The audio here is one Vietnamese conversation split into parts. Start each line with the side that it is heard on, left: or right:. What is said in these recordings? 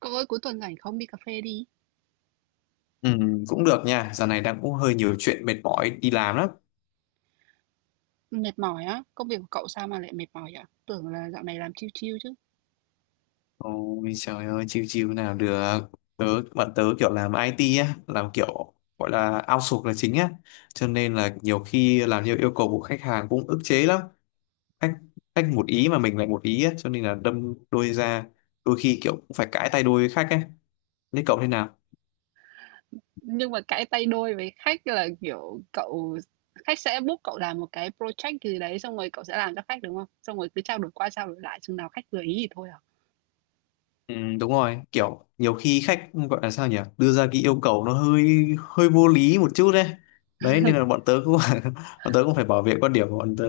right: Cậu ơi, cuối tuần rảnh không? Đi cà phê đi.
left: Ừ, cũng được nha, giờ này đang cũng hơi nhiều chuyện mệt mỏi đi làm lắm.
right: Mệt mỏi á, công việc của cậu sao mà lại mệt mỏi vậy? Tưởng là dạo này làm chill chill chứ.
left: Ôi trời ơi, chiêu chiêu nào được. Tớ, bạn tớ kiểu làm IT á, làm kiểu gọi là outsource là chính á. Cho nên là nhiều khi làm theo yêu cầu của khách hàng cũng ức chế lắm. Khách, khách một ý mà mình lại một ý á, cho nên là đâm đôi ra. Đôi khi kiểu cũng phải cãi tay đôi với khách ấy. Thế cậu thế nào?
right: Nhưng mà cãi tay đôi với khách là kiểu cậu khách sẽ book cậu làm một cái project gì đấy xong rồi cậu sẽ làm cho khách đúng không? Xong rồi cứ trao đổi qua trao đổi lại chừng nào khách vừa ý thì thôi à.
left: Ừ, đúng rồi, kiểu nhiều khi khách gọi là sao nhỉ, đưa ra cái yêu cầu nó hơi hơi vô lý một chút đấy, nên là bọn tớ cũng bọn tớ cũng phải bảo vệ quan điểm của bọn tớ.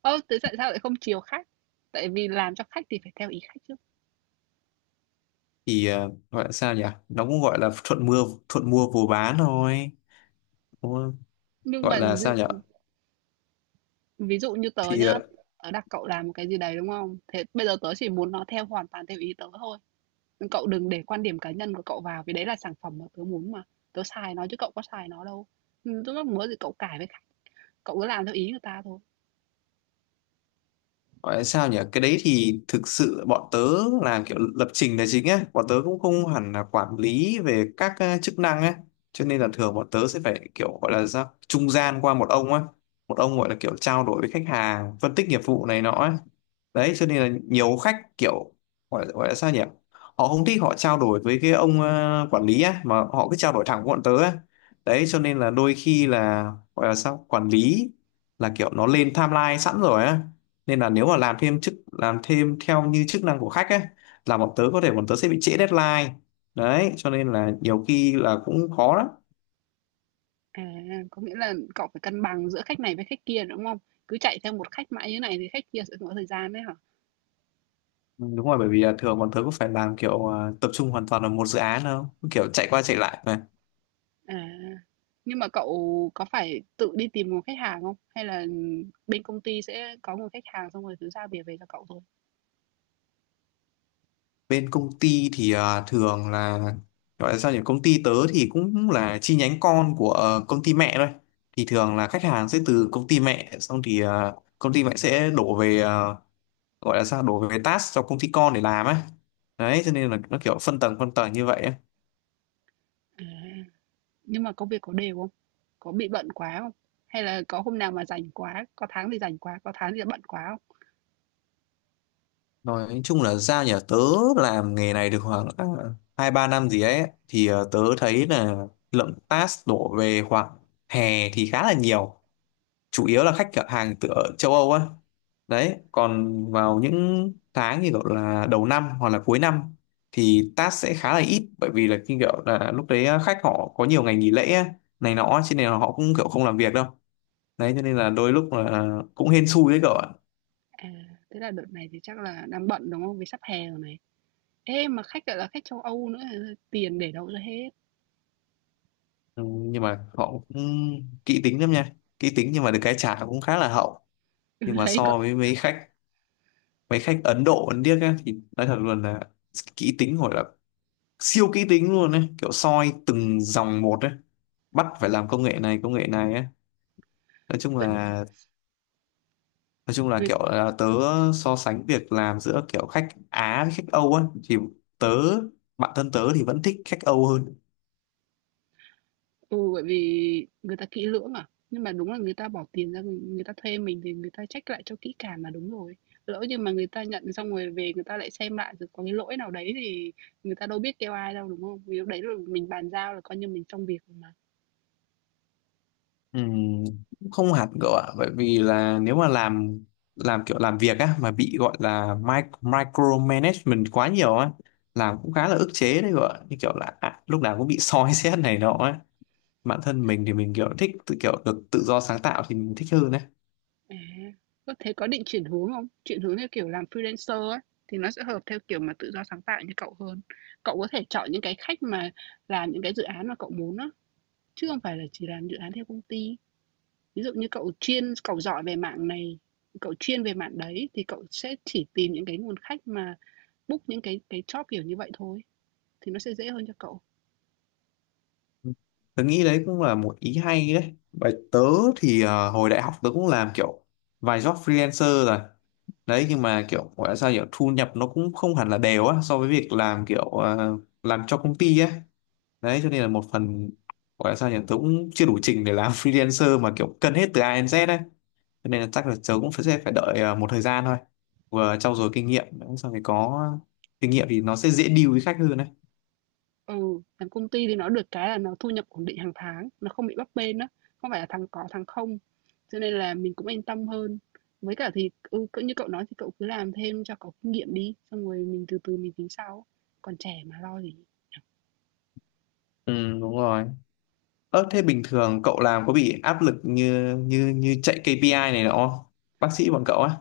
right: Ơ, thế tại sao lại không chiều khách? Tại vì làm cho khách thì phải theo ý khách chứ.
left: Gọi là sao nhỉ, nó cũng gọi là thuận mua vừa bán thôi. Đúng không?
right: Nhưng
left: Gọi
right: mà
left: là sao nhỉ.
right: ví dụ như tớ
left: thì
right: nhá,
left: ờ,
right: tớ đặt cậu làm một cái gì đấy đúng không? Thế bây giờ tớ chỉ muốn nó hoàn toàn theo ý tớ thôi. Cậu đừng để quan điểm cá nhân của cậu vào, vì đấy là sản phẩm mà tớ muốn mà. Tớ xài nó chứ cậu có xài nó đâu. Lúc muốn thì cậu cải với khách, cậu cứ làm theo ý người ta thôi.
left: Gọi là sao nhỉ? Cái đấy thì thực sự bọn tớ làm kiểu lập trình là chính á, bọn tớ cũng không hẳn là quản lý về các chức năng á, cho nên là thường bọn tớ sẽ phải kiểu gọi là sao trung gian qua một ông á, một ông gọi là kiểu trao đổi với khách hàng, phân tích nghiệp vụ này nọ á. Đấy, cho nên là nhiều khách kiểu gọi là sao nhỉ? Họ không thích họ trao đổi với cái ông quản lý á mà họ cứ trao đổi thẳng với bọn tớ á. Đấy, cho nên là đôi khi là gọi là sao? Quản lý là kiểu nó lên timeline sẵn rồi á, nên là nếu mà làm thêm chức làm thêm theo như chức năng của khách ấy là bọn tớ có thể bọn tớ sẽ bị trễ deadline, đấy cho nên là nhiều khi là cũng khó lắm.
right: À, có nghĩa là cậu phải cân bằng giữa khách này với khách kia, đúng không? Cứ chạy theo một khách mãi như này thì khách kia sẽ không có thời gian đấy hả?
left: Ừ, đúng rồi, bởi vì là thường bọn tớ cũng phải làm kiểu tập trung hoàn toàn vào một dự án đâu kiểu chạy qua chạy lại mà.
right: À, nhưng mà cậu có phải tự đi tìm một khách hàng không? Hay là bên công ty sẽ có một khách hàng xong rồi cứ giao việc về cho cậu thôi?
left: Bên công ty thì thường là gọi là sao nhỉ, công ty tớ thì cũng là chi nhánh con của công ty mẹ thôi, thì thường là khách hàng sẽ từ công ty mẹ, xong thì công ty mẹ sẽ đổ về gọi là sao đối với task cho công ty con để làm á, đấy cho nên là nó kiểu phân tầng như vậy á.
right: À. Nhưng mà công việc có đều không? Có bị bận quá không? Hay là có hôm nào mà rảnh quá, có tháng thì rảnh quá, có tháng thì bận quá không?
left: Nói chung là ra nhà tớ làm nghề này được khoảng 2-3 năm gì ấy, thì tớ thấy là lượng task đổ về khoảng hè thì khá là nhiều, chủ yếu là khách hàng từ ở châu Âu á. Đấy, còn vào những tháng như gọi là đầu năm hoặc là cuối năm thì task sẽ khá là ít, bởi vì là khi kiểu là lúc đấy khách họ có nhiều ngày nghỉ lễ á, này nọ cho nên là họ cũng kiểu không làm việc đâu, đấy cho nên là đôi lúc là cũng hên xui đấy cậu ạ.
right: À, Thế là đợt này thì chắc là đang bận, đúng không? Vì sắp hè rồi này. Ê, mà khách lại là khách châu Âu nữa, tiền để đâu ra hết?
left: Ừ, nhưng mà họ cũng kỹ tính lắm nha, kỹ tính nhưng mà được cái trả cũng khá là hậu.
right: Ừ,
left: Nhưng mà
right: đấy, còn
left: so với mấy khách Ấn Độ Ấn Điếc á, thì nói thật luôn là kỹ tính gọi là siêu kỹ tính luôn đấy, kiểu soi từng dòng một đấy, bắt phải làm công nghệ này ấy. Nói chung
right: tại
left: là
right: vì
left: kiểu là tớ so sánh việc làm giữa kiểu khách Á với khách Âu á, thì tớ bản thân tớ thì vẫn thích khách Âu hơn.
right: Ừ, bởi vì người ta kỹ lưỡng à. Nhưng mà đúng là người ta bỏ tiền ra, người ta thuê mình thì người ta check lại cho kỹ càng là đúng rồi. Lỡ như mà người ta nhận xong rồi về người ta lại xem lại rồi có cái lỗi nào đấy thì người ta đâu biết kêu ai đâu đúng không? Vì lúc đấy là mình bàn giao là coi như mình xong việc rồi mà.
left: Ừm, cũng không hẳn cậu ạ, bởi vì là nếu mà làm kiểu làm việc á mà bị gọi là micromanagement quá nhiều á, làm cũng khá là ức chế đấy cậu ạ, như kiểu là lúc nào cũng bị soi xét này nọ á. Bản thân mình thì mình kiểu thích tự kiểu được tự do sáng tạo thì mình thích hơn đấy.
right: À, có thế có định chuyển hướng không? Chuyển hướng theo kiểu làm freelancer ấy thì nó sẽ hợp theo kiểu mà tự do sáng tạo như cậu hơn. Cậu có thể chọn những cái khách mà làm những cái dự án mà cậu muốn á, chứ không phải là chỉ làm dự án theo công ty. Ví dụ như cậu giỏi về mạng này, cậu chuyên về mạng đấy thì cậu sẽ chỉ tìm những cái nguồn khách mà book những cái job kiểu như vậy thôi, thì nó sẽ dễ hơn cho cậu.
left: Tớ nghĩ đấy cũng là một ý hay đấy, bởi tớ thì hồi đại học tớ cũng làm kiểu vài job freelancer rồi, đấy nhưng mà kiểu gọi là sao kiểu thu nhập nó cũng không hẳn là đều á so với việc làm kiểu làm cho công ty á, đấy cho nên là một phần gọi là sao nhỉ, tớ cũng chưa đủ trình để làm freelancer mà kiểu cân hết từ A đến Z đấy, cho nên là chắc là tớ cũng sẽ phải đợi một thời gian thôi, vừa trau dồi kinh nghiệm sau thì có kinh nghiệm thì nó sẽ dễ deal với khách hơn đấy.
right: Ừ, làm công ty thì nó được cái là nó thu nhập ổn định hàng tháng, nó không bị bấp bênh đó, không phải là thằng có thằng không. Cho nên là mình cũng yên tâm hơn. Với cả thì ừ, cỡ như cậu nói thì cậu cứ làm thêm cho có kinh nghiệm đi, xong rồi mình từ từ mình tính sau. Còn trẻ mà lo gì.
left: Ừ, đúng rồi. Ơ thế bình thường cậu làm có bị áp lực như như như chạy KPI này nọ không, bác sĩ bọn cậu á?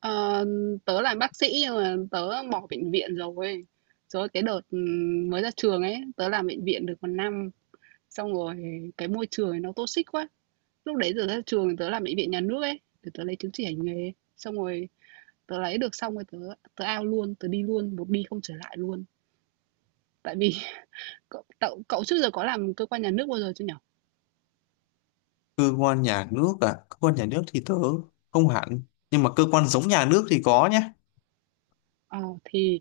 right: Ờ, tớ là bác sĩ nhưng mà tớ bỏ bệnh viện rồi. Rồi cái đợt mới ra trường ấy, tớ làm bệnh viện được một năm, xong rồi cái môi trường ấy nó toxic quá. Lúc đấy giờ ra trường tớ làm bệnh viện nhà nước ấy, để tớ lấy chứng chỉ hành nghề. Xong rồi tớ lấy được xong rồi tớ tớ out luôn, tớ đi luôn, một đi không trở lại luôn. Tại vì cậu trước giờ có làm cơ quan nhà nước bao giờ chưa nhở?
left: Cơ quan nhà nước à? Cơ quan nhà nước thì tớ không hẳn, nhưng mà cơ quan giống nhà nước thì có nhá.
right: Ờ thì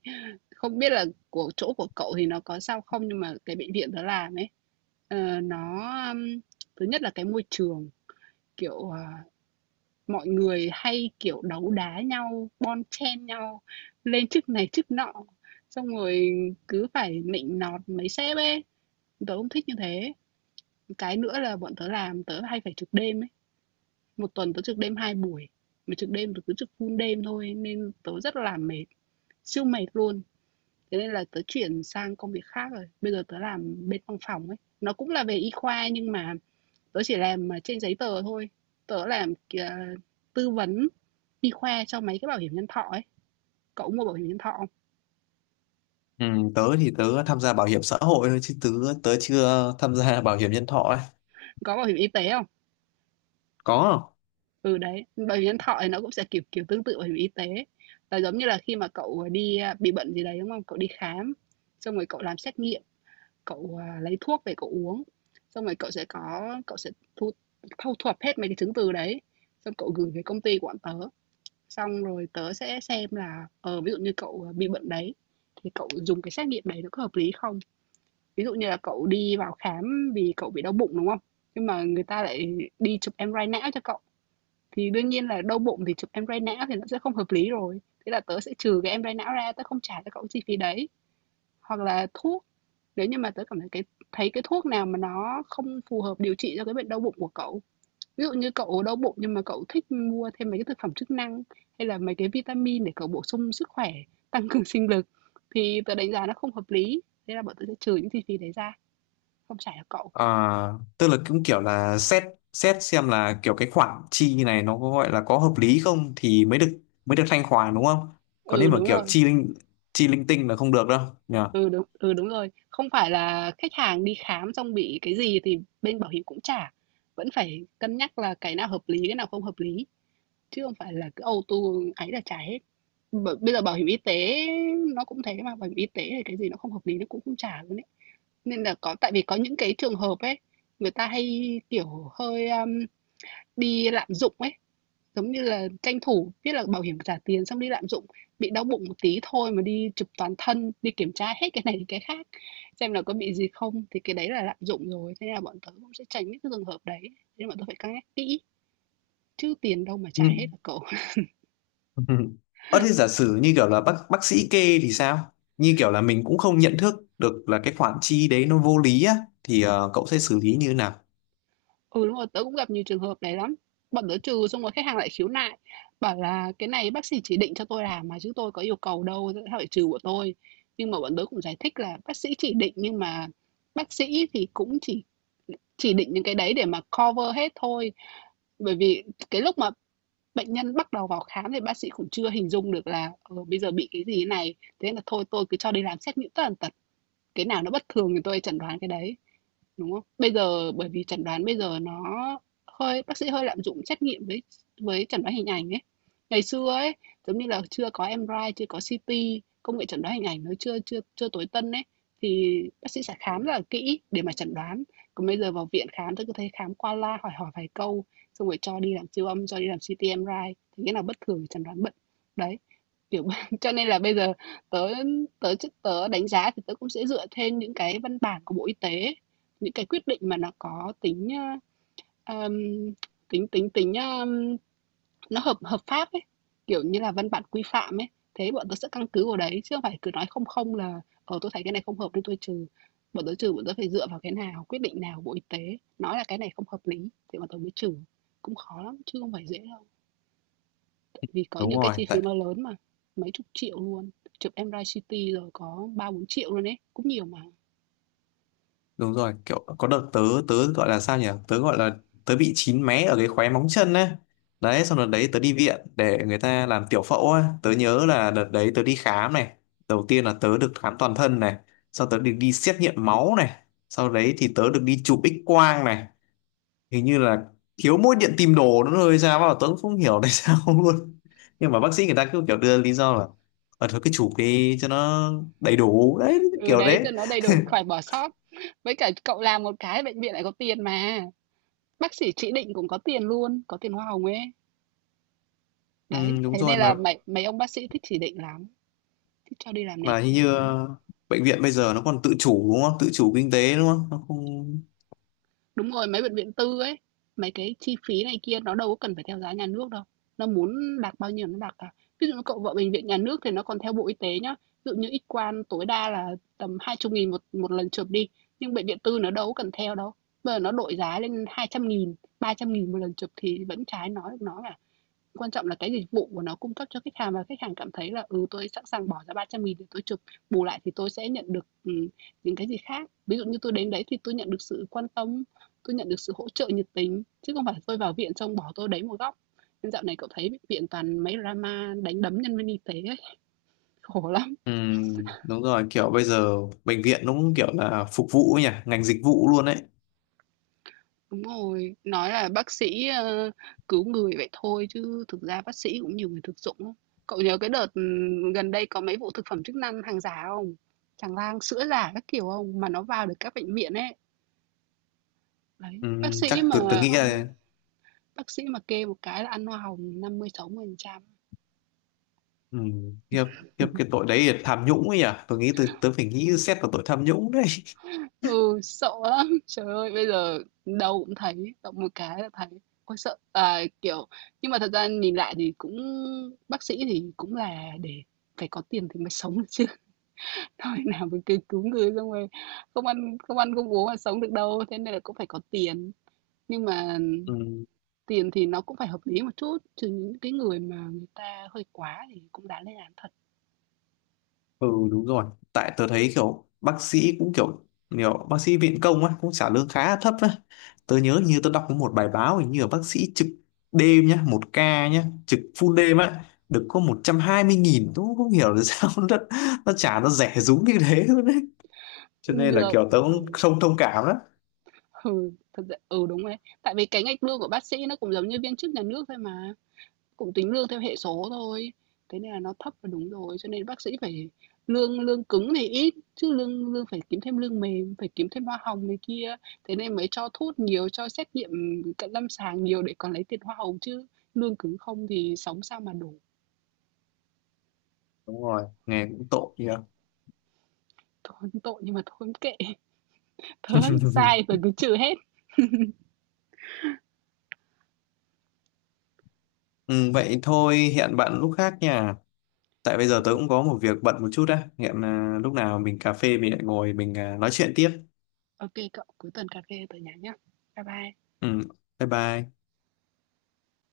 right: không biết là của chỗ của cậu thì nó có sao không nhưng mà cái bệnh viện tớ làm ấy nó ừm, thứ nhất là cái môi trường. Kiểu, mọi người hay, kiểu, đấu đá nhau, bon chen nhau lên chức này chức nọ, xong rồi cứ phải nịnh nọt mấy sếp ấy, tớ không thích như thế. Cái nữa là bọn tớ làm tớ hay phải trực đêm ấy, một tuần tớ trực đêm 2 buổi, mà trực đêm tớ cứ trực full đêm thôi nên tớ rất là mệt, siêu mệt luôn. Thế nên là tớ chuyển sang công việc khác rồi, bây giờ tớ làm bên văn phòng ấy, nó cũng là về y khoa nhưng mà tớ chỉ làm, trên giấy tờ thôi, tớ làm kìa tư vấn y khoa cho mấy cái bảo hiểm nhân thọ ấy. Cậu có mua bảo hiểm nhân thọ không?
left: Ừ, tớ thì tớ tham gia bảo hiểm xã hội thôi, chứ tớ tớ chưa tham gia bảo hiểm nhân thọ ấy.
right: Có bảo hiểm y tế không?
left: Có không?
right: Ừ, đấy, bảo hiểm nhân thọ thì nó cũng sẽ kiểu kiểu tương tự bảo hiểm y tế, là giống như là khi mà cậu, đi, bị bệnh gì đấy, đúng không? Cậu đi khám, xong rồi cậu làm xét nghiệm, cậu, lấy thuốc về cậu uống, xong rồi cậu sẽ thu thuật hết mấy cái chứng từ đấy, xong cậu gửi về công ty của bọn tớ. Xong rồi tớ sẽ xem là, ví dụ như cậu bị bệnh đấy, thì cậu dùng cái xét nghiệm đấy nó có hợp lý không? Ví dụ như là cậu đi vào khám vì cậu bị đau bụng, đúng không? Nhưng mà người ta lại đi chụp em MRI não cho cậu, thì đương nhiên là đau bụng thì chụp em MRI não thì nó sẽ không hợp lý rồi. Thế là tớ sẽ trừ cái em MRI não ra, tớ không trả cho cậu chi phí đấy. Hoặc là thuốc, nếu như mà tớ cảm thấy cái thuốc nào mà nó không phù hợp điều trị cho cái bệnh đau bụng của cậu. Ví dụ như cậu đau bụng nhưng mà cậu thích mua thêm mấy cái thực phẩm chức năng, hay là mấy cái vitamin để cậu bổ sung sức khỏe, tăng cường sinh lực thì tớ đánh giá nó không hợp lý, thế là bọn tớ sẽ trừ những chi phí đấy ra, không trả cho cậu.
left: À, tức là cũng kiểu là xét xét xem là kiểu cái khoản chi này nó có gọi là có hợp lý không thì mới được thanh khoản đúng không? Còn nếu
right: Ừ,
left: mà
right: đúng
left: kiểu
right: rồi.
left: chi linh tinh là không được đâu nhỉ.
right: Đúng rồi. Không phải là khách hàng đi khám xong bị cái gì thì bên bảo hiểm cũng trả. Vẫn phải cân nhắc là cái nào hợp lý, cái nào không hợp lý, chứ không phải là cứ auto ấy là trả hết. Bây giờ bảo hiểm y tế nó cũng thế mà, bảo hiểm y tế thì cái gì nó không hợp lý nó cũng không trả luôn ấy. Nên là có tại vì có những cái trường hợp ấy, người ta hay, kiểu, hơi, bị lạm dụng ấy, giống như là tranh thủ biết là bảo hiểm trả tiền xong đi lạm dụng, bị đau bụng một tí thôi mà đi chụp toàn thân, đi kiểm tra hết cái này đến cái khác xem là có bị gì không, thì cái đấy là lạm dụng rồi. Thế nên là bọn tớ cũng sẽ tránh những cái trường hợp đấy, nên bọn tớ phải cân nhắc kỹ, chứ tiền đâu mà
left: Ừ.
right: trả hết hả cậu?
left: Ờ thế giả sử như kiểu là bác sĩ kê thì sao? Như kiểu là mình cũng không nhận thức được là cái khoản chi đấy nó vô lý á, thì cậu sẽ xử lý như thế nào?
right: Ừ, đúng rồi, tớ cũng gặp nhiều trường hợp này lắm. Bọn tớ trừ xong rồi khách hàng lại khiếu nại, bảo là "Cái này bác sĩ chỉ định cho tôi làm mà chứ tôi có yêu cầu đâu, tại sao phải trừ của tôi?" Nhưng mà bọn tớ cũng giải thích là bác sĩ chỉ định nhưng mà bác sĩ thì cũng chỉ định những cái đấy để mà cover hết thôi. Bởi vì cái lúc mà bệnh nhân bắt đầu vào khám thì bác sĩ cũng chưa hình dung được là, bây giờ bị cái gì thế này, thế là thôi tôi cứ cho đi làm xét nghiệm tất tần tật, cái nào nó bất thường thì tôi chẩn đoán cái đấy đúng không? Bây giờ bởi vì chẩn đoán bây giờ nó hơi bác sĩ hơi lạm dụng trách nhiệm với chẩn đoán hình ảnh ấy. Ngày xưa ấy, giống như là chưa có MRI, chưa có CT, công nghệ chẩn đoán hình ảnh nó chưa chưa chưa tối tân ấy thì bác sĩ sẽ khám rất là kỹ để mà chẩn đoán. Còn bây giờ vào viện khám tôi cứ thấy khám qua la hỏi hỏi vài câu xong rồi cho đi làm siêu âm, cho đi làm CT MRI thì cái nào bất thường thì chẩn đoán bệnh. Đấy. Kiểu cho nên là bây giờ tớ tớ tớ đánh giá thì tớ cũng sẽ dựa trên những cái văn bản của Bộ Y tế, những cái quyết định mà nó có tính, ơ, tính tính tính, nó hợp hợp pháp ấy, kiểu như là văn bản quy phạm ấy. Thế bọn tôi sẽ căn cứ vào đấy chứ không phải cứ nói không không là: "Ờ, tôi thấy cái này không hợp nên tôi trừ." Bọn tôi trừ, bọn tôi phải dựa vào cái nào, quyết định nào của Bộ Y tế nói là cái này không hợp lý thì bọn tôi mới trừ, cũng khó lắm chứ không phải dễ đâu. Vì có
left: Đúng
right: những cái
left: rồi,
right: chi phí
left: tại
right: nó lớn mà, mấy chục triệu luôn, chụp MRI, CT rồi có 3.000.000-4.000.000 luôn ấy, cũng nhiều mà.
left: đúng rồi kiểu có đợt tớ tớ gọi là sao nhỉ, tớ gọi là tớ bị chín mé ở cái khóe móng chân ấy, đấy xong đợt đấy tớ đi viện để người ta làm tiểu phẫu ấy, tớ nhớ là đợt đấy tớ đi khám này, đầu tiên là tớ được khám toàn thân này, sau tớ được đi xét nghiệm máu này, sau đấy thì tớ được đi chụp X quang này, hình như là thiếu mỗi điện tìm đồ nữa rồi sao mà tớ cũng không hiểu tại sao luôn, nhưng mà bác sĩ người ta cứ kiểu đưa lý do là thôi cứ chụp đi cho nó đầy đủ, đấy
right: Ừ,
left: kiểu
right: đấy,
left: đấy.
right: cho nó đầy đủ, khỏi bỏ sót. Với cả cậu làm một cái bệnh viện lại có tiền mà. Bác sĩ chỉ định cũng có tiền luôn, có tiền hoa hồng ấy.
left: Ừ,
right: Đấy,
left: đúng
right: thế
left: rồi,
right: nên là
left: mà
right: mấy mấy ông bác sĩ thích chỉ định lắm, thích cho đi làm này
left: mà hình
right: kia.
left: như bệnh viện bây giờ nó còn tự chủ đúng không, tự chủ kinh tế đúng không, nó không.
right: Đúng rồi, mấy bệnh viện tư ấy, mấy cái chi phí này kia nó đâu có cần phải theo giá nhà nước đâu. Nó muốn đạt bao nhiêu nó đạt cả. Ví dụ như cậu vợ bệnh viện nhà nước thì nó còn theo Bộ Y tế nhá. Ví dụ như X quang tối đa là tầm 20 nghìn một một lần chụp đi, nhưng bệnh viện tư nó đâu có cần theo đâu. Bây giờ nó đội giá lên 200.000, 300.000 một lần chụp thì vẫn trái nói nó là. Quan trọng là cái dịch vụ của nó cung cấp cho khách hàng, và khách hàng cảm thấy là, ừ, tôi sẵn sàng bỏ ra 300.000 để tôi chụp, bù lại thì tôi sẽ nhận được những cái gì khác. Ví dụ như tôi đến đấy thì tôi nhận được sự quan tâm, tôi nhận được sự hỗ trợ nhiệt tình, chứ không phải tôi vào viện xong bỏ tôi đấy một góc. Nên dạo này cậu thấy viện toàn mấy drama đánh đấm nhân viên y tế ấy, khổ lắm.
left: Ừ, đúng rồi, kiểu bây giờ bệnh viện nó cũng kiểu là phục vụ ấy nhỉ, ngành dịch vụ luôn đấy.
right: Đúng rồi, nói là bác sĩ cứu người vậy thôi chứ thực ra bác sĩ cũng nhiều người thực dụng lắm. Cậu nhớ cái đợt gần đây có mấy vụ thực phẩm chức năng hàng giả không? Tràn lan sữa giả các kiểu không? Mà nó vào được các bệnh viện ấy. Đấy,
left: Ừ, chắc tôi nghĩ là.
right: bác sĩ mà kê một cái là ăn hoa hồng năm mươi mươi sáu phần trăm.
left: Ừ, khiếp khiếp cái tội đấy là tham nhũng ấy nhỉ, tôi nghĩ tôi phải nghĩ xét vào tội tham nhũng đấy.
right: Ừ, sợ lắm. Trời ơi, bây giờ đâu cũng thấy, động một cái là thấy. Ôi sợ, à, kiểu nhưng mà thật ra nhìn lại thì cũng bác sĩ thì cũng là để phải có tiền thì mới sống được chứ. Thôi nào mà cứ cứu người xong rồi không ăn không uống mà sống được đâu, thế nên là cũng phải có tiền. Nhưng mà
left: Ừ.
right: tiền thì nó cũng phải hợp lý một chút, chứ những cái người mà người ta hơi quá thì cũng đáng lên án thật.
left: Ừ, đúng rồi. Tại tớ thấy kiểu bác sĩ cũng kiểu nhiều bác sĩ viện công á cũng trả lương khá là thấp á. Tớ nhớ như tớ đọc có một bài báo, hình như là bác sĩ trực đêm nhá, một ca nhá trực full đêm á, được có 120.000. Tớ cũng không hiểu là sao nó trả nó rẻ rúng như thế luôn đấy, cho nên là
right: Được,
left: kiểu tớ
right: ừ,
left: cũng không thông cảm đó.
right: ừ, thật ra ừ, đúng đấy. Tại vì cái ngạch lương của bác sĩ nó cũng giống như viên chức nhà nước thôi mà, cũng tính lương theo hệ số thôi. Thế nên là nó thấp là đúng rồi, cho nên bác sĩ phải lương lương cứng thì ít, chứ lương lương phải kiếm thêm lương mềm, phải kiếm thêm hoa hồng này kia, thế nên mới cho thuốc nhiều, cho xét nghiệm cận lâm sàng nhiều để còn lấy tiền hoa hồng chứ. Lương cứng không thì sống sao mà đủ.
left: Đúng rồi, nghe cũng tội nhỉ.
right: Thôi tội nhưng mà thôi kệ, tớ sai tớ cứ trừ hết.
left: Ừ, vậy thôi hẹn bạn lúc khác nha, tại bây giờ tớ
right: Ok,
left: cũng có một việc bận một chút á. Hẹn lúc nào mình cà phê mình lại ngồi mình nói chuyện tiếp.
right: ok cậu, cuối tuần cà phê tớ nhắn nhá. Bye bye.
left: Ừ, bye bye.